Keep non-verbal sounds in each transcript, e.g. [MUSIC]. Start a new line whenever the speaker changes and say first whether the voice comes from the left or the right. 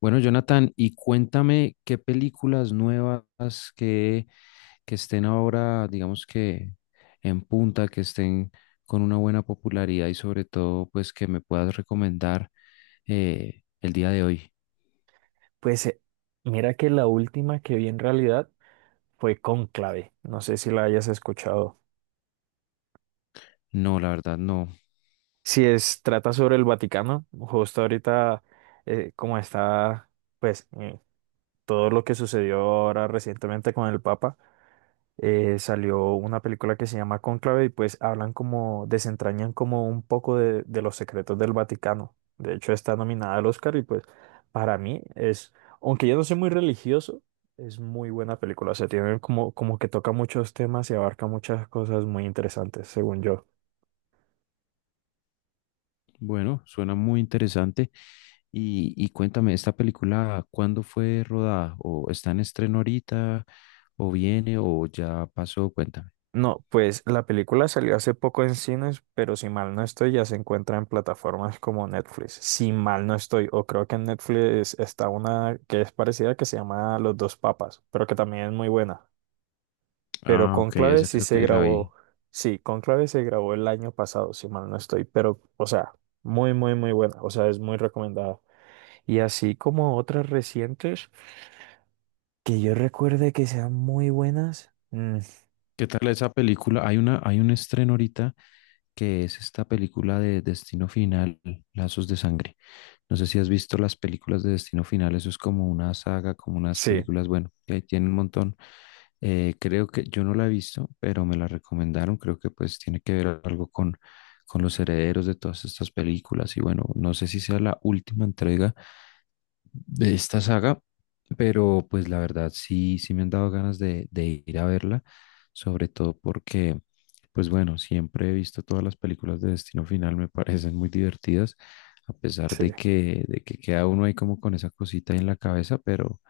left: Bueno, Jonathan, y cuéntame qué películas nuevas que estén ahora, digamos que en punta, que estén con una buena popularidad y sobre todo, pues que me puedas recomendar el día de hoy.
right: Pues mira que la última que vi en realidad fue Cónclave. No sé si la hayas escuchado.
left: No, la verdad, no.
right: Si es, trata sobre el Vaticano, justo ahorita como está, pues, eh, todo lo que sucedió ahora recientemente con el Papa. Salió una película que se llama Cónclave y pues hablan como, desentrañan como un poco de los secretos del Vaticano. De hecho, está nominada al Oscar y pues para mí es, aunque yo no soy muy religioso, es muy buena película. O sea, tiene como, como que toca muchos temas y abarca muchas cosas muy interesantes, según yo.
left: Bueno, suena muy interesante. Y cuéntame, ¿esta película cuándo fue rodada? ¿O está en estreno ahorita? ¿O viene? ¿O ya pasó? Cuéntame.
right: No, pues la película salió hace poco en cines, pero si mal no estoy, ya se encuentra en plataformas como Netflix. Si mal no estoy, o creo que en Netflix está una que es parecida que se llama Los dos Papas, pero que también es muy buena. Pero
left: Ah, ok,
right: Conclave
left: esa
right: sí
left: creo
right: se
left: que la
right: grabó,
left: vi.
right: sí, Conclave se grabó el año pasado, si mal no estoy, pero, o sea, muy, muy, muy buena, o sea, es muy recomendada. Y así como otras recientes que yo recuerde que sean muy buenas.
left: ¿Qué tal esa película? Hay un estreno ahorita que es esta película de Destino Final, Lazos de Sangre. No sé si has visto las películas de Destino Final, eso es como una saga, como unas
right: Sí,
left: películas, bueno, que ahí tiene un montón. Creo que yo no la he visto, pero me la recomendaron. Creo que pues tiene que ver algo con los herederos de todas estas películas. Y bueno, no sé si sea la última entrega de esta saga, pero pues la verdad sí, sí me han dado ganas de ir a verla, sobre todo porque, pues bueno, siempre he visto todas las películas de Destino Final, me [LAUGHS] parecen muy divertidas, a pesar
right: sí.
left: de que queda uno ahí como con esa cosita en la cabeza, pero,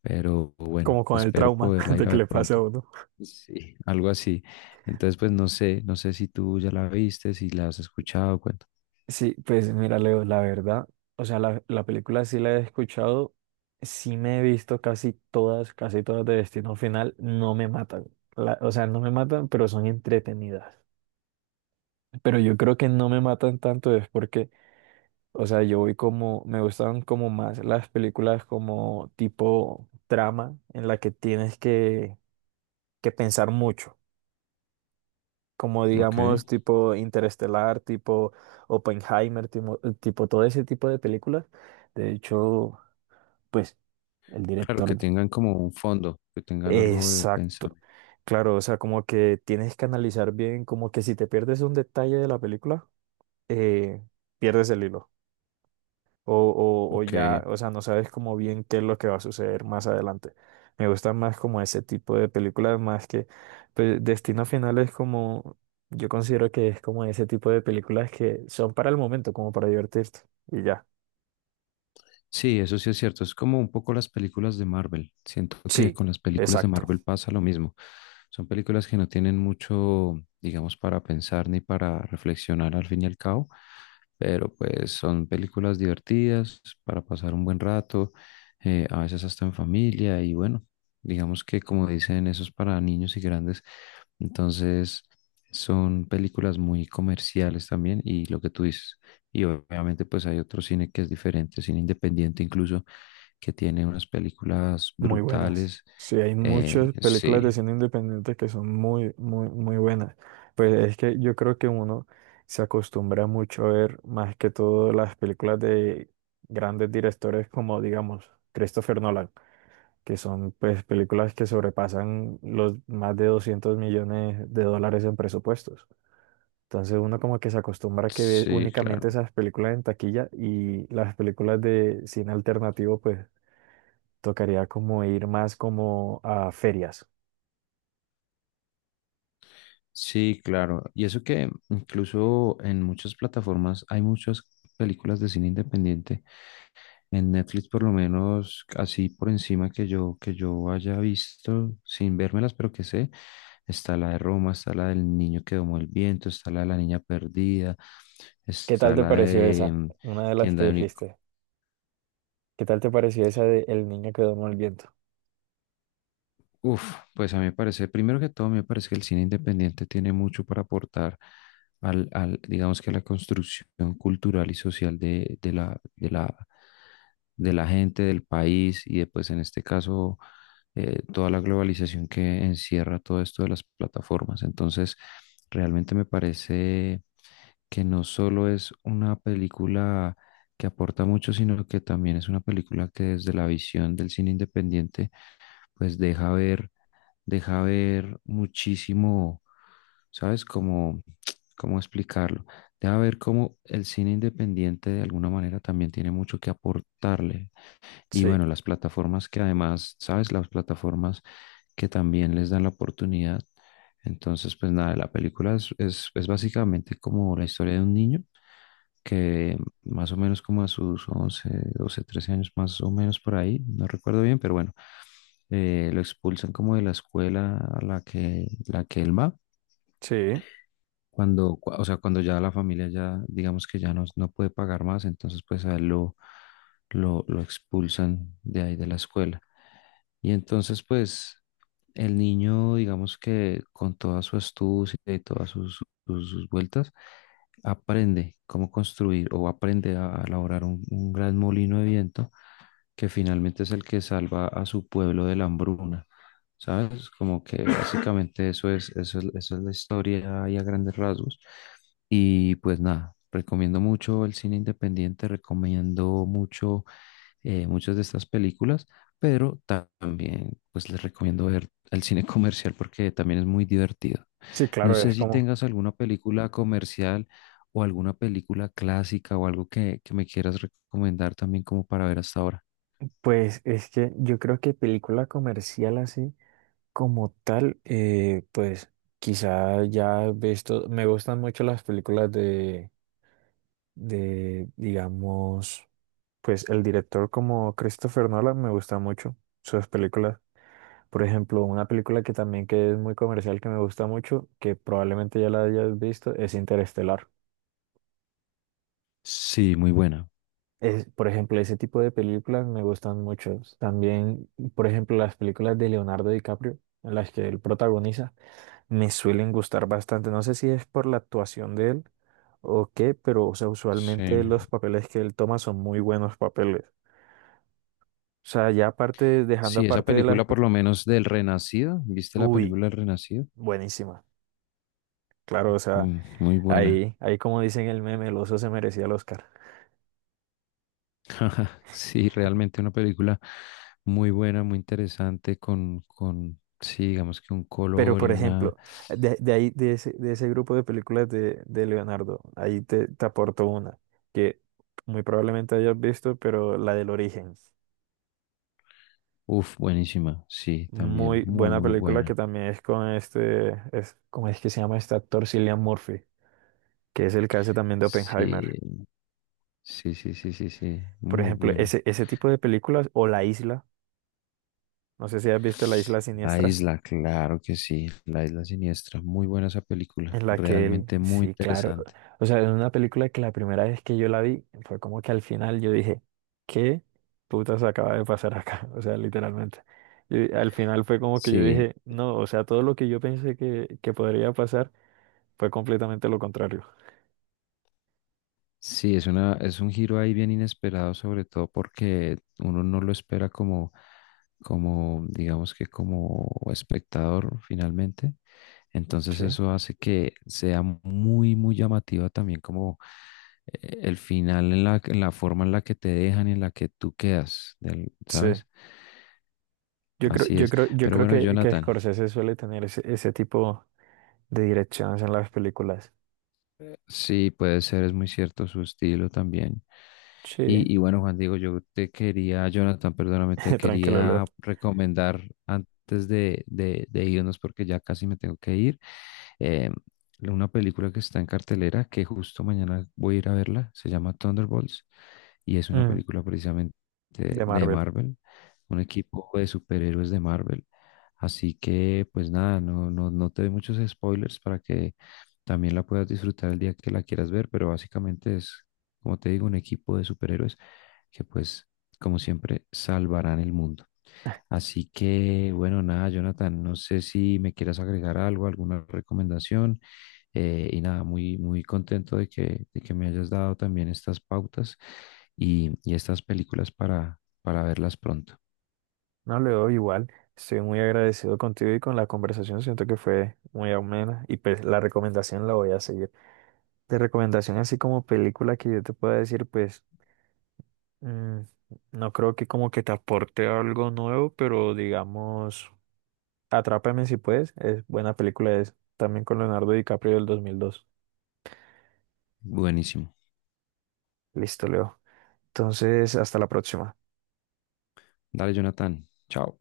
left: pero bueno,
right: Como con el
left: espero
right: trauma [LAUGHS]
left: poderla ir
right: de
left: a
right: que
left: ver
right: le pase
left: pronto.
right: a uno.
left: Sí, algo así. Entonces, pues no sé si tú ya la viste, si la has escuchado, cuento.
right: Sí, pues mira, Leo, la verdad, o sea, la película sí la he escuchado, sí me he visto casi todas de Destino Final, no me matan. O sea, no me matan, pero son entretenidas. Pero yo creo que no me matan tanto es porque, o sea, yo voy como, me gustan como más las películas como tipo trama en la que tienes que pensar mucho. Como
left: Ok,
right: digamos tipo Interestelar, tipo Oppenheimer, tipo, tipo todo ese tipo de películas. De hecho, pues el
left: claro,
right: director...
left: que tengan como un fondo, que tengan algo de
right: Exacto.
left: pensamiento.
right: Claro, o sea, como que tienes que analizar bien, como que si te pierdes un detalle de la película, eh, pierdes el hilo. o, o
left: Ok,
right: ya, o sea, no sabes como bien qué es lo que va a suceder más adelante. Me gustan más como ese tipo de películas, más que pues, Destino Final es como, yo considero que es como ese tipo de películas que son para el momento, como para divertirte. Y ya.
left: sí, eso sí es cierto. Es como un poco las películas de Marvel. Siento que
right: Sí,
left: con las películas de
right: exacto.
left: Marvel pasa lo mismo. Son películas que no tienen mucho, digamos, para pensar ni para reflexionar al fin y al cabo, pero pues son películas divertidas para pasar un buen rato, a veces hasta en familia y bueno, digamos que como dicen, eso es para niños y grandes. Entonces son películas muy comerciales también y lo que tú dices. Y obviamente pues hay otro cine que es diferente, cine independiente incluso, que tiene unas películas
right: Muy buenas.
left: brutales.
right: Sí, hay
left: Eh,
right: muchas películas de
left: sí,
right: cine independiente que son muy, muy, muy buenas. Pues es que yo creo que uno se acostumbra mucho a ver más que todo las películas de grandes directores como, digamos, Christopher Nolan, que son pues películas que sobrepasan los más de $200 millones en presupuestos. Entonces uno como que se acostumbra a que ve
left: sí, claro.
right: únicamente esas películas en taquilla y las películas de cine alternativo pues tocaría como ir más como a ferias.
left: Sí, claro. Y eso que incluso en muchas plataformas hay muchas películas de cine independiente. En Netflix, por lo menos, así por encima que yo, haya visto, sin vérmelas, pero que sé, está la de Roma, está la del niño que domó el viento, está la de la niña perdida,
right: ¿Qué tal
left: está
right: te
left: la
right: pareció
left: de
right: esa? Una de las que
left: Tienda de
right: dijiste. ¿Qué tal te pareció esa de El niño que duerme al viento?
left: Uf, pues a mí me parece, primero que todo, me parece que el cine independiente tiene mucho para aportar al, digamos que a la construcción cultural y social de la gente, del país y después en este caso toda la globalización que encierra todo esto de las plataformas. Entonces, realmente me parece que no solo es una película que aporta mucho, sino que también es una película que desde la visión del cine independiente, pues deja ver muchísimo, ¿sabes? Como, ¿cómo explicarlo? Deja ver cómo el cine independiente de alguna manera también tiene mucho que aportarle. Y
right: Sí,
left: bueno, las plataformas que además, ¿sabes? Las plataformas que también les dan la oportunidad. Entonces, pues nada, la película es básicamente como la historia de un niño que más o menos como a sus 11, 12, 13 años, más o menos por ahí, no recuerdo bien, pero bueno lo expulsan como de la escuela a la que él va,
right: sí.
left: o sea, cuando ya la familia ya, digamos que ya no puede pagar más, entonces pues a él lo expulsan de ahí de la escuela. Y entonces pues el niño, digamos que con toda su astucia y todas sus vueltas, aprende cómo construir o aprende a elaborar un gran molino de viento que finalmente es el que salva a su pueblo de la hambruna. ¿Sabes? Como que básicamente eso es la historia y a grandes rasgos. Y pues nada, recomiendo mucho el cine independiente, recomiendo mucho muchas de estas películas, pero también pues les recomiendo ver el cine comercial porque también es muy divertido.
right: Sí,
left: No
right: claro,
left: sé
right: es
left: si
right: como,
left: tengas alguna película comercial o alguna película clásica o algo que me quieras recomendar también como para ver hasta ahora.
right: pues es que yo creo que película comercial así como tal, pues quizá ya he visto, me gustan mucho las películas digamos, pues el director como Christopher Nolan me gusta mucho sus películas. Por ejemplo, una película que también que es muy comercial, que me gusta mucho, que probablemente ya la hayas visto, es Interestelar.
left: Sí, muy buena.
right: Es, por ejemplo, ese tipo de películas me gustan mucho. También, por ejemplo, las películas de Leonardo DiCaprio, en las que él protagoniza, me suelen gustar bastante. No sé si es por la actuación de él o qué, pero o sea, usualmente los
left: Sí.
right: papeles que él toma son muy buenos papeles. O sea, ya aparte, dejando
left: Sí, esa
right: aparte de las...
left: película
right: pe-
left: por lo menos del Renacido. ¿Viste la
right: Uy,
left: película del Renacido?
right: buenísima. Claro, o sea...
left: Mm, muy buena.
right: Ahí, ahí como dicen el meme, el oso se merecía el Oscar.
left: [LAUGHS] Sí, realmente una película muy buena, muy interesante, sí, digamos que un
right: Pero,
left: color y
right: por
left: una...
right: ejemplo, de ese grupo de películas de Leonardo, ahí te aporto una que muy probablemente hayas visto, pero la del origen.
left: Uf, buenísima. Sí, también
right: Muy
left: muy,
right: buena
left: muy
right: película que
left: buena.
right: también es con este, es, ¿cómo es que se llama este actor? Cillian Murphy, que es el que hace también de Oppenheimer.
left: Sí, sí, sí, sí, sí, sí,
right: Por
left: muy
right: ejemplo,
left: buena.
right: ese tipo de películas, o La Isla, no sé si has visto La Isla
left: La
right: Siniestra.
left: isla, claro que sí, La isla siniestra. Muy buena esa película,
right: En la que él,
left: realmente muy
right: sí, claro.
left: interesante.
right: O sea, es una película que la primera vez que yo la vi fue como que al final yo dije, ¿qué putas acaba de pasar acá? [LAUGHS] O sea, literalmente. Y al final fue como que yo
left: Sí,
right: dije, no, o sea, todo lo que yo pensé que podría pasar fue completamente lo contrario.
left: Sí, es un giro ahí bien inesperado, sobre todo porque uno no lo espera como, digamos que como espectador finalmente. Entonces
right: Sí,
left: eso hace que sea muy, muy llamativa también como el final en la, forma en la que te dejan y en la que tú quedas,
right: sí.
left: ¿sabes? Así es.
right: Yo
left: Pero
right: creo
left: bueno,
right: que
left: Jonathan.
right: Scorsese suele tener ese tipo de direcciones en las películas.
left: Sí, puede ser, es muy cierto su estilo también.
right: Sí,
left: Y bueno, Juan Diego, yo te quería, Jonathan, perdóname, te
right: [LAUGHS] tranquilo, Leo.
left: quería recomendar antes de irnos porque ya casi me tengo que ir, eh, una película que está en cartelera, que justo mañana voy a ir a verla, se llama Thunderbolts y es una
right: Mm,
left: película precisamente de
right: de
left: de
right: Marvel.
left: Marvel, un equipo de superhéroes de Marvel. Así que, pues nada, no, no, no te doy muchos spoilers para que también la puedas disfrutar el día que la quieras ver, pero básicamente es, como te digo, un equipo de superhéroes que pues, como siempre, salvarán el mundo. Así que, bueno, nada, Jonathan, no sé si me quieras agregar algo, alguna recomendación. Y nada, muy, muy contento de que me hayas dado también estas pautas y estas películas para verlas pronto.
right: No le doy igual. Estoy muy agradecido contigo y con la conversación. Siento que fue muy amena y pues la recomendación la voy a seguir. De recomendación así como película que yo te pueda decir, pues mm, no creo que como que te aporte algo nuevo, pero digamos, Atrápame si puedes. Es buena película, es también con Leonardo DiCaprio del 2002.
left: Buenísimo.
right: Listo, Leo. Entonces, hasta la próxima.
left: Dale, Jonathan. Chao.